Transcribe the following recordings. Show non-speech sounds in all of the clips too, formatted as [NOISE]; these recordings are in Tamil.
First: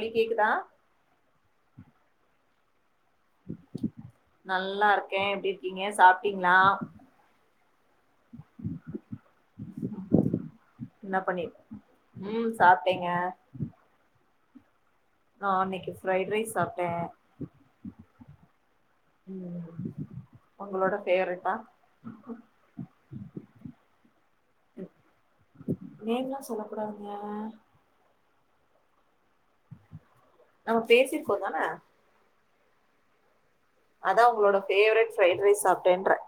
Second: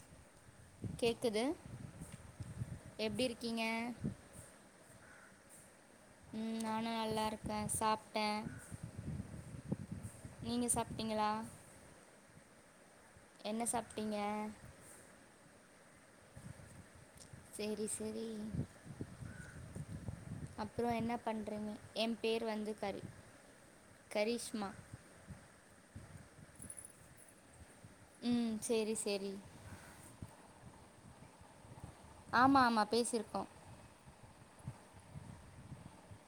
நீ கேக்குதா எப்டி இருக்கீங்க கே எப்டி இருக்கீங்க உம் சாப்ட்டீங்களா நானு நல்லா இருக்க சாப்ட்ட நீங்க சாப்பிட்டீங்களா உம் சாப் என்ன சாப்பிட்டீங்க ஆஹ் அன்னைக்கு ஃரைட் ரைஸ் சாப்பிட்ட சேரி சேரி ம் அப்புற உங்களோட என்ன ஃபேவரட்டா பண்றிங்க என் பேர் வந்து கரி கரிஷ்மா நேம்ல்லா சொல்ல கூடாதுங்க உம் சேரி சேரி நாம பேசிருக்கோ தானே ஆமா ஆமா பேசிருக்கோ அதா உங்களோட ஃபேவரிட் ரைஸ் சாப்பிட்டேன்ற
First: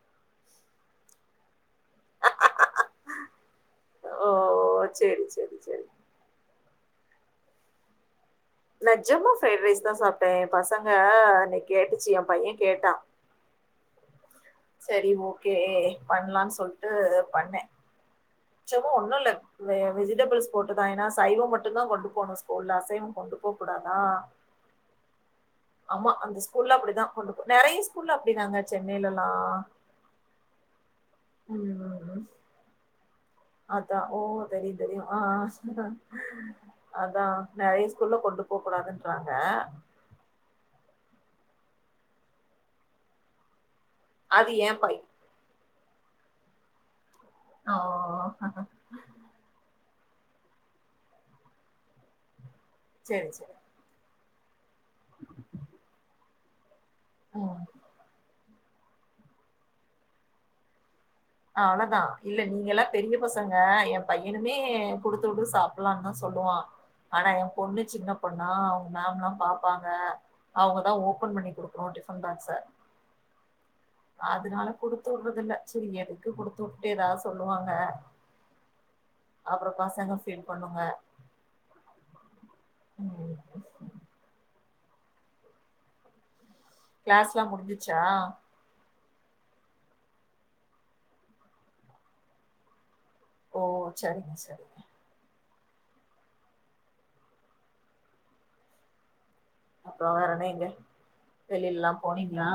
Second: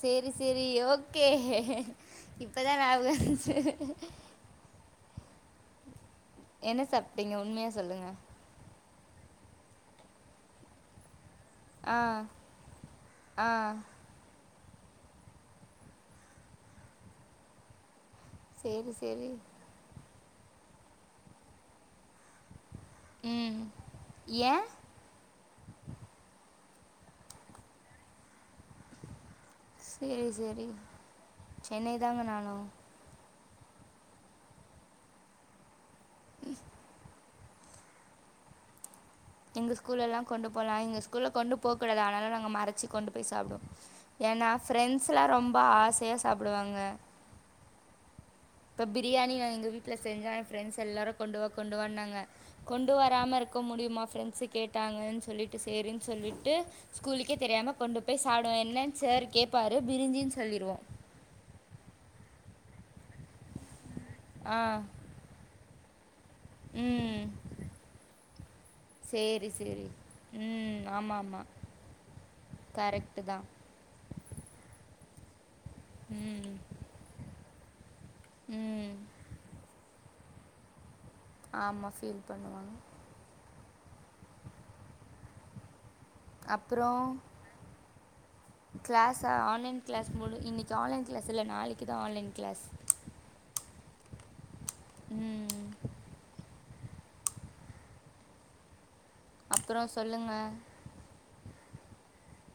சேரி சேரி ஓகே இப்பதா ஞாபக வந்துச்சு ஓ சேரி சேரி சேரி என்ன சாப்பிட்டீங்க உண்மையா சொல்லுங்க நெஜமா ஃரைட் ரைஸ் தா சப்பிட்டே என் பசங்க ஆ கேட்டுச்சி என் பையன் கேட்டா ஆ சேரி ஓக்கே பண்ணலானு சொல்ட்டு பண்ணே சும்மா சரி ஒன்னு இல்ல சரி வெஜிடபிள்ஸ் போட்டுதா ஏன்னா சைவம் மட்டுதா கொண்டு போணு ஸ்கூல அசைவ கொண்டு போ ம் கூடாதா ஏன் ஆமா அந்த ஸ்கூல்ல அப்டிதா கொண்டு நிறைய ஸ்கூல்ல அப்டிதாங்க சென்னையிலலா சேரி சேரி சென்னை ம் தாங்க நானு அதா ஓ தெரியு தெரியு ஆஹ் அதா நெறைய ஸ்கூல கொண்டு போக கூடாது எங்க ஸ்கூல்ல கொண்டு போலா எங்க ஸ்கூல்ல கொண்டு போக கூடாது ஆனால நாங்க மறைச்சு கொண்டு போய் சாப்பிடுவோ ஏன்னா அது ஏ பை ஃபிரெண்ட்ஸ் எல்லா ரொம்ப ஆசையா சாப்பிடுவாங்க ஆஹ இப்ப பிரியாணி நா எங்க வீட்டு்ல செஞ்சா ஃபிரெண்ட்ஸ் எல்லாரு கொண்டு வா கொண்டுவான்னாங்க கொண்டு செரி வராம செரி இருக்க முடியுமா ஃப்ரெண்ட்ஸு கேட்டாங்கன்னு சொல்லிட்டு சேரின்னு சொல்லிட்டு ஸ்கூலுக்கே ம் தெரியாம கொண்டு போய் சாப்பிடுவ சார் கேட்பாரு பிரிஞ்சின்னு சொல்லிருவோ அவ்ளதா இல்ல நீங்க எல்லா பெரிய பசங்க என் பையனுமே ஆ குடுத்து விடு சாப்பிடலானுத சொ சொல்லுவ ம் ஆனா ஏ பொண்ணு சின்ன பண்ணா அவங்க மேம் எல்லா சரி சரி பாபப்பாங்க ம் அவங்கதா ஓபன் பண்ணி குடுக்கணு ஃபன் பாக்ஸ் சார் கரெக்ட்டு தா அதனால குடுத்து விரதில்ல சரி க்கு ம் குடுத்து விட்டேதா சொல்லுவாங்க ம் அப்பற பசங்க பீல் பண்ணுங்க ஆமா ஃபீல் பண்ணுவாங்க ம். அப்புறம் கிளாஸ்லா முடிஞ்சுச்சா கிளாஸா ஆன்லைன் கிளாஸ் மூணு இன்றைக்கக்கு ஆன்லைன் கிளாஸ் இல்ல நாளைக்கு தா ஆன்லைன் கிளாஸ் ஓ சரிங்க சரி ம் ம் அப்பற சொல்லுங்க வெளியிலல்லா போனீங்களா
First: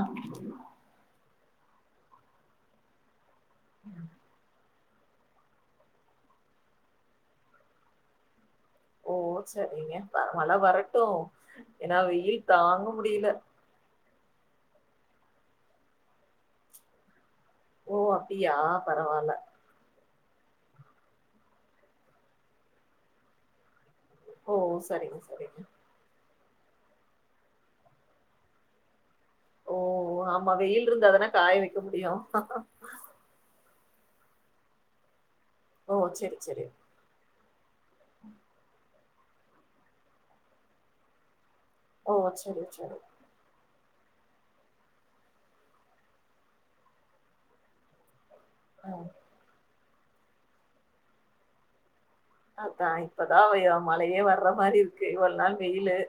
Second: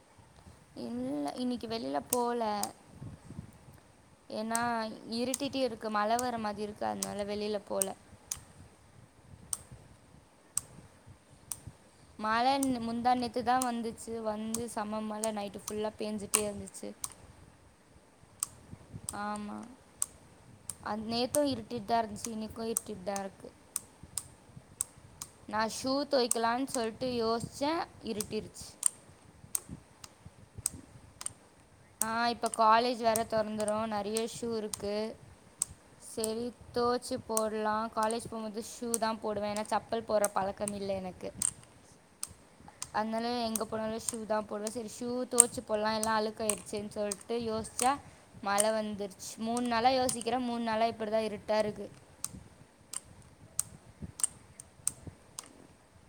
இல்ல இன்னைக்கு வெளியில போல ஏன்னா இருட்டிட்டியு இருக்கு மழ வர மாதி இருக்கு அதனால வெளியில போல ஓ சரிங்க வர மழ வரட்டு ஏன்னா வெயில் தாங்க முடியல ச்சு வந்து சம மேல நைட்டு புல்லா பேஞ்சிட்டே இருந்துச்சு ஓ அப்டியா பரவால்ல அ் நேத்து இருட்டிட்தா இருந்துச்சு இன்னக்கு இருட்டிட்தா இருக்கு ஓ சரிங்க சரிங்க. நா ஷூ தொவைக்கலாம்னு சொல்ட்டு யோசிச்சே இருட்டிருச்சு ஓ ஆமா வெயில் இருந்தாதானா காய வக் ஆ இப்ப காலேஜ் வேர தொறந்து நெறைய ஷூ இருக்கு ஓ சரி செரி சரி. தோச்சு போட்லா காலேஜ் போகும்போது ஷூ தா போடுவே ஏன்னா சப்பல் போடுற பழக்க இல்ல எனக்கு ஓ சரி சரி போன ஷூ தான் போடுவேன் சரி ஷூ தோச்சு போடலா எல்லா அழுக்காய்டுச்சன்னு சொல்லிட்டு யோசிச்சா மழ ம் வந்துருச்சு மூணு நாளா யோசிக்கிறே மூணு நாளா இப்படிதா இருட்டா இருக்கு அதா இப்பதா வ மழையே வர்ற மாரி இருக்கு இவ்ள நாள் வெயிலு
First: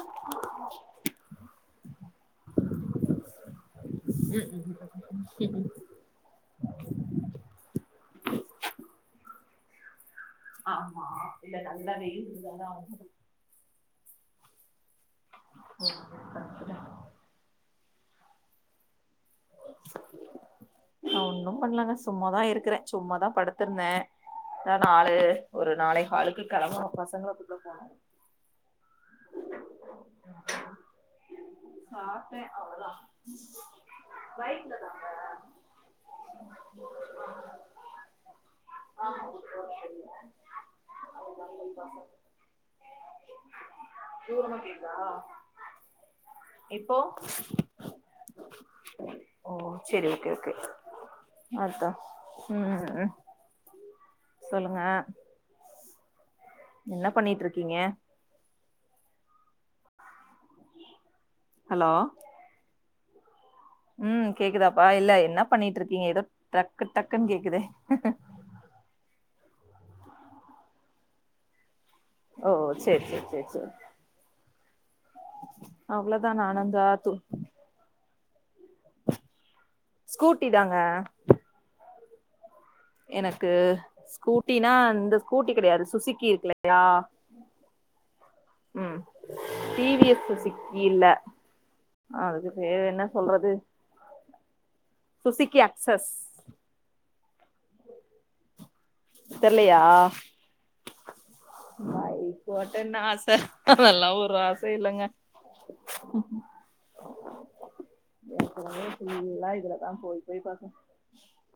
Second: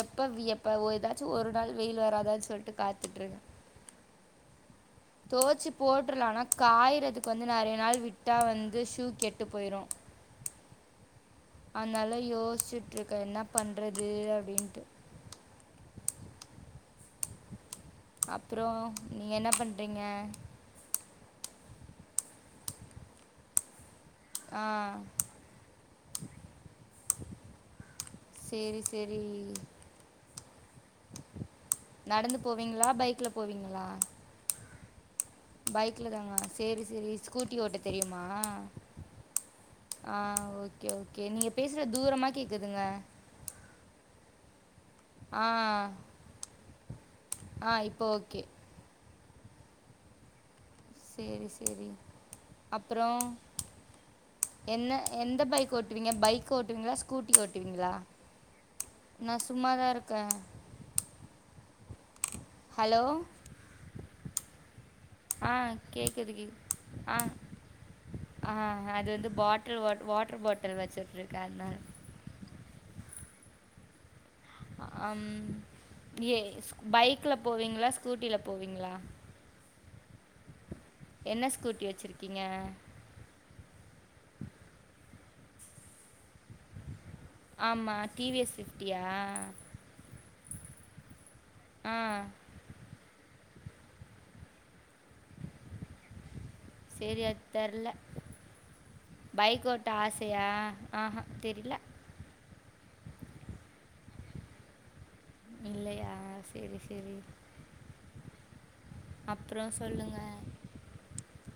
எப்ப எப்ப ஏதாச்சு ஒரு நாள் வெயில் வராதானு சொல்லிட்டு காத்துட்டுருக் ம் ம் ம். தோச்சு போட்ருலான்னா காயறதுக்கு வந்து நெறைய நாள் விட்டா வந்து ஷூ கெட் டு போய்ரு ஆமா இல்ல நல்லா அதனால வெயில் இருந்தாதா யோசிச்சுட்ருக்க என்னா பண்ற றது அப்படின்ட்டு [UNINTELLIGIBLE] அப்புற நீ என்ன பண்றீங்க நா ஒன்னு பண்ணலங்க சும்மாதா இருக்கறே சும்மாதா படுத்திருந்தே ஆ ஏ நாலு ஒரு நாளை காளுக்கு கெளம்பனு பசங்கள கூப்ட போனு செரி செரி நடந்து சாப்ட்டே போவீங்களா அவ்வளதா பைக்ல போவீங்களா வய பைக்ல தாங்க சேரி சேரி ஸ்கூட்டி ஓட்ட தெரியுமா ஆ ஓகே ஓகே நீங்க பேசுற பசங்க தூரமா கேக்குதுங்க தூரமா கேக்குதா? ஆ இப்போ ஆ இப்ப ஓகே ஓ சரி ஓகே ஓகே சரி அர்த்தா சரி ம் ம் அப்புறம் என்ன எந்த பைக் ஓட்டுவீங்க பைக் ஓட்டுவீங்களா என்ன ஸ்கூட்டி பண்ணிட்டு இருக்கீங்க ஓட்டுவீங்களா நா சும்மாதா இருக்கே ஹலோ ஹலோ ம் கேக்குதாப் ப்பா இல்ல என்னா ஆ பண்ணிட்ருக்கீங்க ஏதோ கேக்குது கே ட்ரக்கு ஆ டக்குன்னு கேக்குதே ட்ரு வா வாட்டர் பாட்டில் வச்சுட்டு இருக்க அனால ஓ சரி சரி சரி சரி அ அம் ஏ ஸ்க் நானுந்தா து பைக்ல போவீங்களா ஸ்கூட்டிலப் போவீங்களா ஸ்கூட்டி தாங்க என்ன ஸ்கூட்டி வெச்சிருக்கீங்க எனக்கு ஸ்கூட்டினா இந்த ஸ்கூட்டி கிடையாது சுசிக்கி இருக்குலையா ஆமா டி வி எஸ் ஃபிஃப்டியா டி வி எஸ் சுசுக்கி இல்ல ஆ அதுக்கு பேரு என்ன சொல்றது சுசிக்கி அக்ஸஸ் சேரி அத் தெர்ல பைக் தெர்லையா ஓட்ட ஆசையா ஆஹ தெரில பைக் ஓட்டன்னு ஆச அதெல்லா ஒரு ஆசையு இல்லங்க இல்லையா சேரி சேரி ஏற்கனவே ஃபுல்லா இதுலதா சொல்லுங்க போய் போய் பாக்கு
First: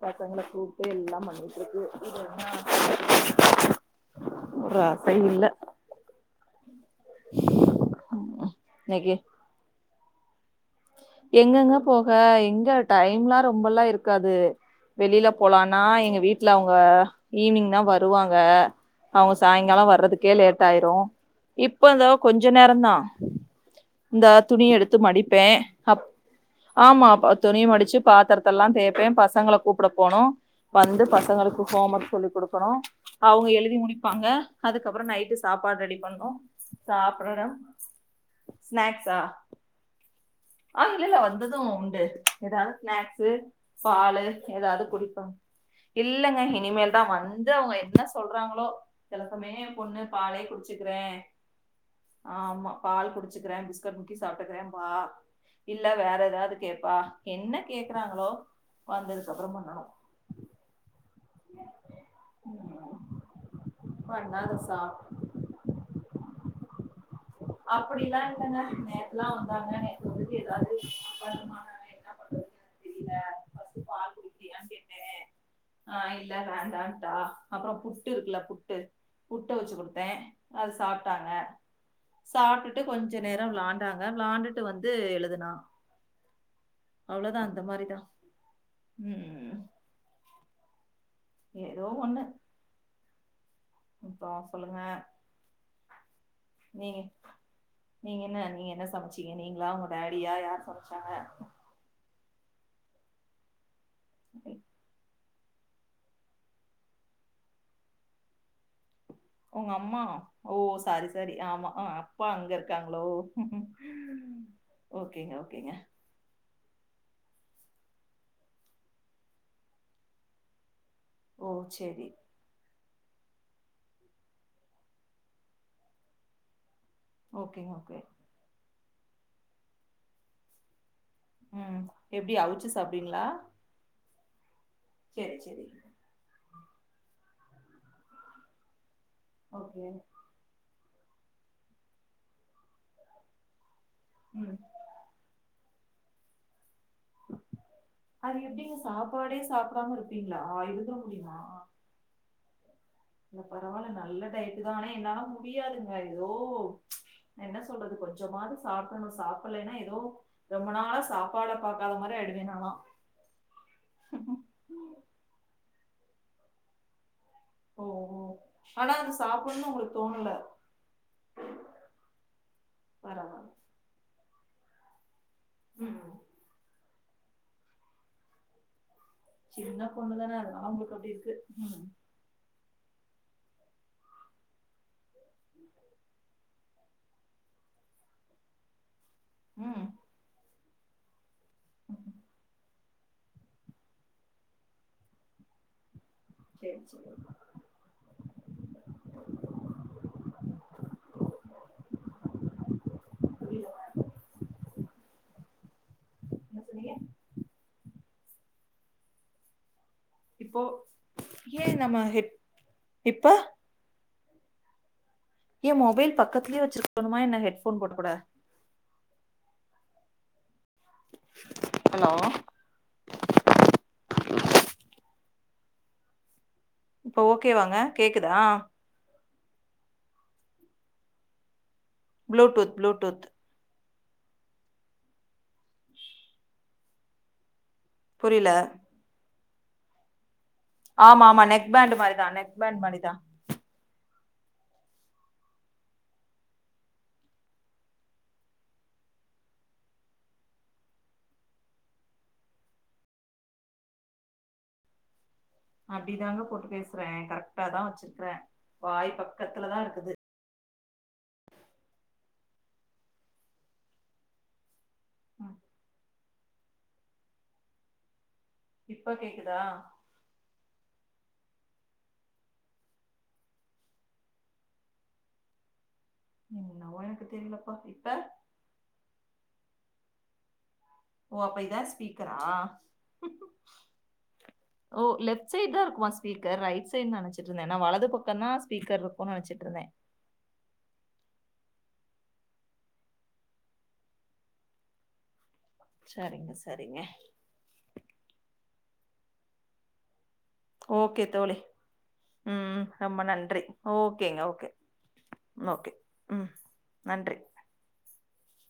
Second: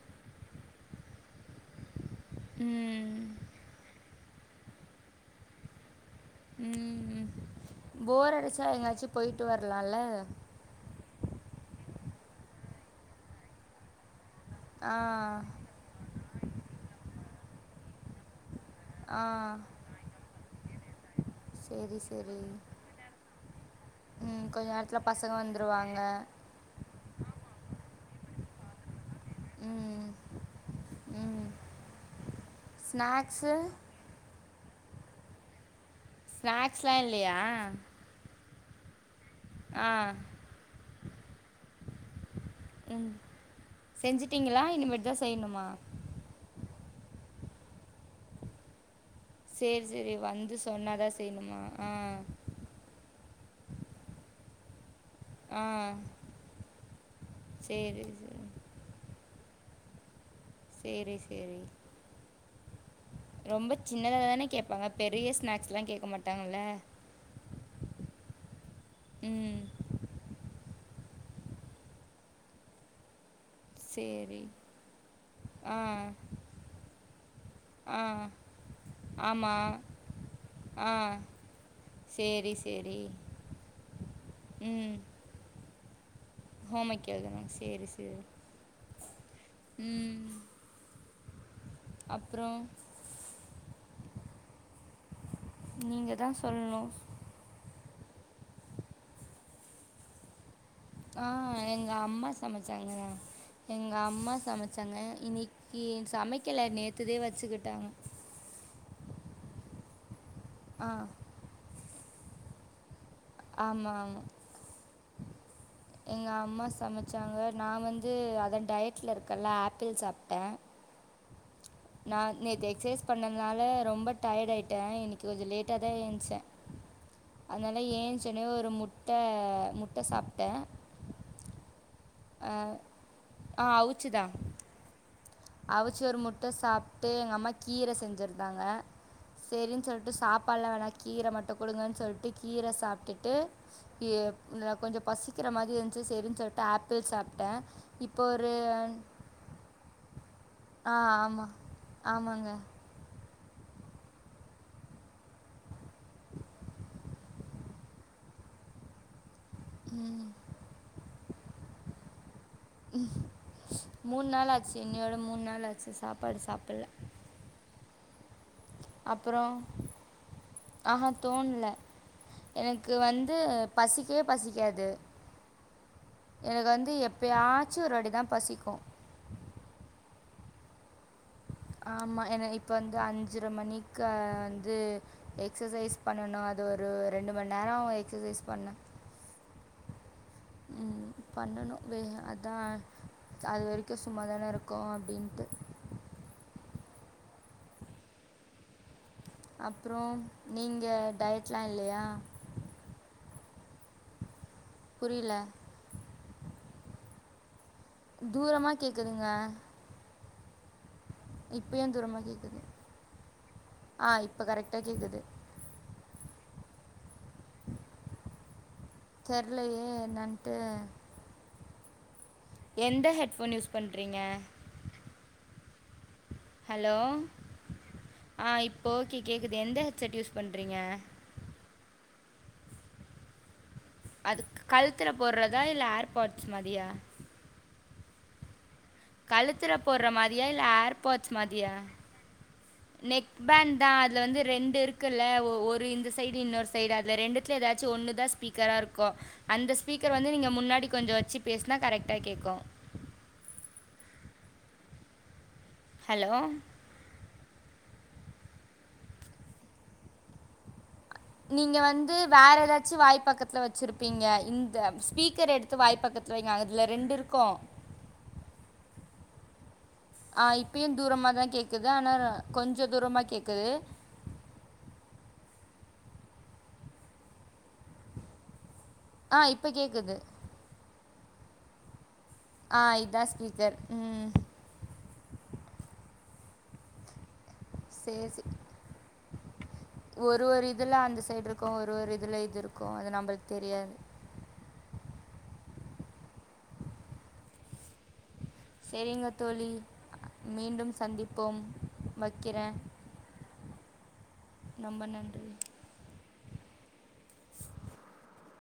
பசங்கள கூப் ட்டு எல்லாம் பண்ணிட்ருக்கு இது என்ன ம் ஒரு ஆசை இல்ல ம் ம் போரடிச்சா எங்காச்சு இன்னைக்கு போய்ட்டு வரலால்ல எங்கங்க போக எங்க டைம்லா ரொம்பல்லா இருக்காது வெளியில ஆ போலான்னா எங்க வீட்ல அவ்ங்க ஈவ்னிங்தா வருவாங்க ஆ அவங் சாயங்காலொ வர்றதுக்கே லேட் ஆயிரு இப்ப சரி இந்தோ சரி கொஞ்ச நேரொந்தா இந்தா ம் துணி கொஞ்ச எடுத்து நேரத்துல பசங்க மடிப்பே வந்துருவாங்க அப் ஆமா பா துணிய மடிச்சு பாத்ரத்தல்லா தேப்பே பசங்கள கூப்ட ம் போனு வந்து ம் பசங்களுக்கு ஹோம் ஒர்க் சொல்லி குடுக்கணு அவுங்க ஸ்நாக்ஸு எழுதி முடிப்பாங்க அதுக்கப்றொ நைட்டு சாப்பாடு ரெடி பண்ணு ஸ்நாக்ஸ்லா இல்லையா சாப்டணு ஸ்நாக்ஸா அ ஆ இல்லல்ல வந்தது உண்டு ஏதாவ்து ம் ஸ்நாக்ஸு பாலு செஞ்சுட்டிங்களா ஏதாவ்து இனிமேட்டு தா குடிப்பாங் செய்யணுமா இல்லங்க இனிமேல்தா வந்து அவுங்க என்ன சொல்றாங்ளோ சில சமயொ ஏ சரி பொண்ணு சரி பாலையே வந்து குடிச்சுக்கிறே சொன்னாதா செய்யணுமா ஆ ஆமா பால் குடிச்சிக்கிற பிஸ்க்கெட் முக்கி சாப்ட்டுக்குற ஆ இல்ல வேற ஏதாது கேப்பா என்ன சரி கேக்குறாங்களோ சரி வந்துரு [UNINTELLIGIBLE] சேரி சேரி ரொம்ப சின்னதாதான பண்ணாத சா கேப்பாங்க பெரிய ஸ்நாக்ஸ்லா கேக்க மாட்டாங்கல்ல அப்படில்லா இல்லங்க நேத்லா ம் வந்தாங்க நேத்து [UNINTELLIGIBLE] ஏதாவ்து [INAUDIBLE] என்ன பண்றது தெரியில சரி ஆ இல்ல வேண்டான்ட்டா அப்பறொ ஆ புட்டு இருக்குல புட்டு புட்ட ஆமா வச்சு குடுத்தே அது ஆ சாப்ட்டாங்க சரி சாப்ட்டுட்டு சரி கொஞ்ச நேரொ வ்ளாண்டாங்க வ்ளாண்டுட்டு வந்து எழுதுனா ஹோமெக் அவ்ளோதா எழ்துன அந்த சேரி மாரிதா சேரி ம் ம் ஏதோ ஒண்ணு அப்புறம் இப்போ சொல்லுங்க நீங்கதா சொல்ணு நீங்க நீங்க என்ன நீங்க என்ன சமச்சீங்க நீங்களா உங்க டேடியா யாரு சமச் ஆ எங்க அம்மா சமச்சாங்கங்க எங்க அம்மா சமச்சாங்க இன்னி க்கி சமைக்கெல நேத்துதே வெச்சுக்கிட்டாங்க உங்க அம்மா ஓ சாரி சாரி ஆமா அ அப்பா அங்க இருக்காங்களோ ஆமா ஆமா ஓகேங்க, ஓகேங்க. எங்க அம்மா ச மச்சாங்க நா வந்து அதா டயட்ல இருக்கல்ல ஆப்பிள் சாப்ட்ட ஓ! சரி. நா நேத்து எக்சைஸ் பண்ணனால ரொம்ப டயர்ட் ஆயிட்டே இன்னைக்கு கொஞ்ச லேட்டா தா ஏந்ச்சே ஓகேங்க, அதுனால ஓகே. ஏந்ச்சோனே ஒரு முட்ட முட்ட சாப்ட்டே ம் எப்டி அவுச்சு சாப்டுவீங்ளா ச்சுதா சேரி சேரி ட சாப்ட்டு எங்க அம்மா கீர செஞ்சிருந்தாங்க சேரின் ஓகே. சொல்ட்டு சாப்பாட்லா வேணா கீர மட்டு குடுங்கன் சொல்ட்டு கீர சாப்ட்டுட்டு கிய ம். அ கொஞ்ச பசிக்கிற மாரி இருந் ந்ச்சு சேரின் சொல்ட்டு ஆப்பிள் சாப்ட்டே அது எப்டிங்க சாப்பாடே சாப்டாம இருப்பீங்ளா ஆ இருந்துர முடியுமா ஆமாம் ஆமாங்க [INAUDIBLE] பரவால்ல நல்ல டயட்டு தா ஆனா என்னால முடியாதுங்க எதோ என்ன சொல்றது கொஞ்சமாவ்து சாப்டணு சாப் டலைனா எதோ ரொம்ப நாளா சாப்பாட பாக்காத மாரி ஆயிவேணா மூணு நாள் ஆச்சு இன்னயோட மூணு நாள் ஆச்சு சாப்பாடு சாப்பிட்ல ஓ! ஓ! ஆனா வந்து சாப்பிட்ணு உங்களுக்கு தோணல ஆ ஹா தோண்ல எனக்கு வந்து பரவால்ல. பசிக்கவே பசிக் காது ம். எனக்கு வந்து எப்பயாச்சு ஒரு வாட்டிதா பசிக்கு செரி என்ன பொண்ணுதானே அதனாலா உங்களுக்கு அப்டி இருக்கு ம் ஆமா என இப்ப வந்து அஞ்சு ஞ்சர மணிக்க வந்து எக்சசைஸ் பண்ணனு அது ஒரு ரெண்டு மண் நேர எக்சசை ஸ் பண்ண ம் ம் பண்ணணு வே அதா அது வரைக்கு சும்மாதான இருக்கோ அப்டின்ட்டு சேரி சேரி அப்றோ நீங்க டயட்லா இல்லையா புரில புரியில என்ன சொன்னீங்க தூரமா கேக்குதுங்க இப்போ ஏன் இப்பயு நம்ம தூரமா ஹெட் கேக்குது இப்ப ஆ இப்ப கரெக்டா கேக்குது மொபைல் பக்கத்லே வச்சுருக்கணுமா என்ன ஹெட்ஃபோன் போட்டு கூட தெர்லையே என்னன்ட்டு ஹலோ எந்த ஹெட்ஃபோன் யூஸ் பண்றீங்க ஹலோ இப்ப ஓகேவாங்க கேக்குதா ஆ இப்ப ஓகே கேக்குது எந்த ஹெட்செட் யூஸ் பண்றீங்க ப்ளுடூத் ப்ளுடூத் அது கழுத்துல போட்றதா இல்ல ஏர்பாட்ஸ் மாரியா புரிய்ல கழுத்துர போடுற மாதிரி ஆமா ஆமா நெக் பேண்டு மாரிதா நெக் பேண்ட் மாரிதா நெக் பேண்ட் தா அதுல வந்து ரெண்டு இருக்குல்ல ஒ ஒரு இந்த சைடு இன்னொரு சைடு அதுல ரெண்டுத்ல எதாச்சு ஒன்னு தா ஸ்பீக்கரா இருக்கு அந்த ஸ்பீக்கர் வந்து நீங்க முன்னாடி கொஞ்ச வச்சு பேசுனா கரெக்டா கேக்கு [INAUDIBLE] ஹலோ அப்டிதாங்க போட்டு பேசுறே கரெக்ட்டா தா வச்சிருக்கிறே வாய் பக்கத்துலதா இருக்குது நீங்க வந்து வேற எதாச்சு வாய் பக்கத்துல வச்சிருப்பீங்க இந்த ஸ் பீக்கர் ம் எடுத்து வாய் பக்கத்துல வைங்க அதுல ரெண்டு இருக்கு இப்ப கேக்குதா ஆ இப்பயு தூரமாதா கேக்குது ஆனா கொஞ்ச தூரமா கேக்குது ம் ஒனக்கு தெரியலப்பா இப்ப ஆ இப்ப கேக்குது ஓ அப்ப இத ஸ்பீக் கரா ஆ இதான் ஸ்பீக்கர் ம் ஓ லெப்சைட் தான் இருக்குமா ஸ்பீக்கர் ரைட் சைடு நினச்சட்டு இருந்த நா வலது சரி பக்கம் சரி தான் ஸ்பீக்கர் இருக்கும்னு நச்சிட்டுந்தே ஒரு ஒரு இதுல அந்த சைடு இருக்கும் ஒரு ஒரு இதுல இது இருக்கும் அது நம்மளுக்கு தெரியாது சரிங்க சரிங்க சரிங்க தோழி மீண்டும் ஓகே தோழி சந்திப்போம் வைக்கிறேன் ம் ரொம்ப நன்றி ஓகேங்க ஓகே ரொம்ப நன்றி ஓகே ம் நன்றி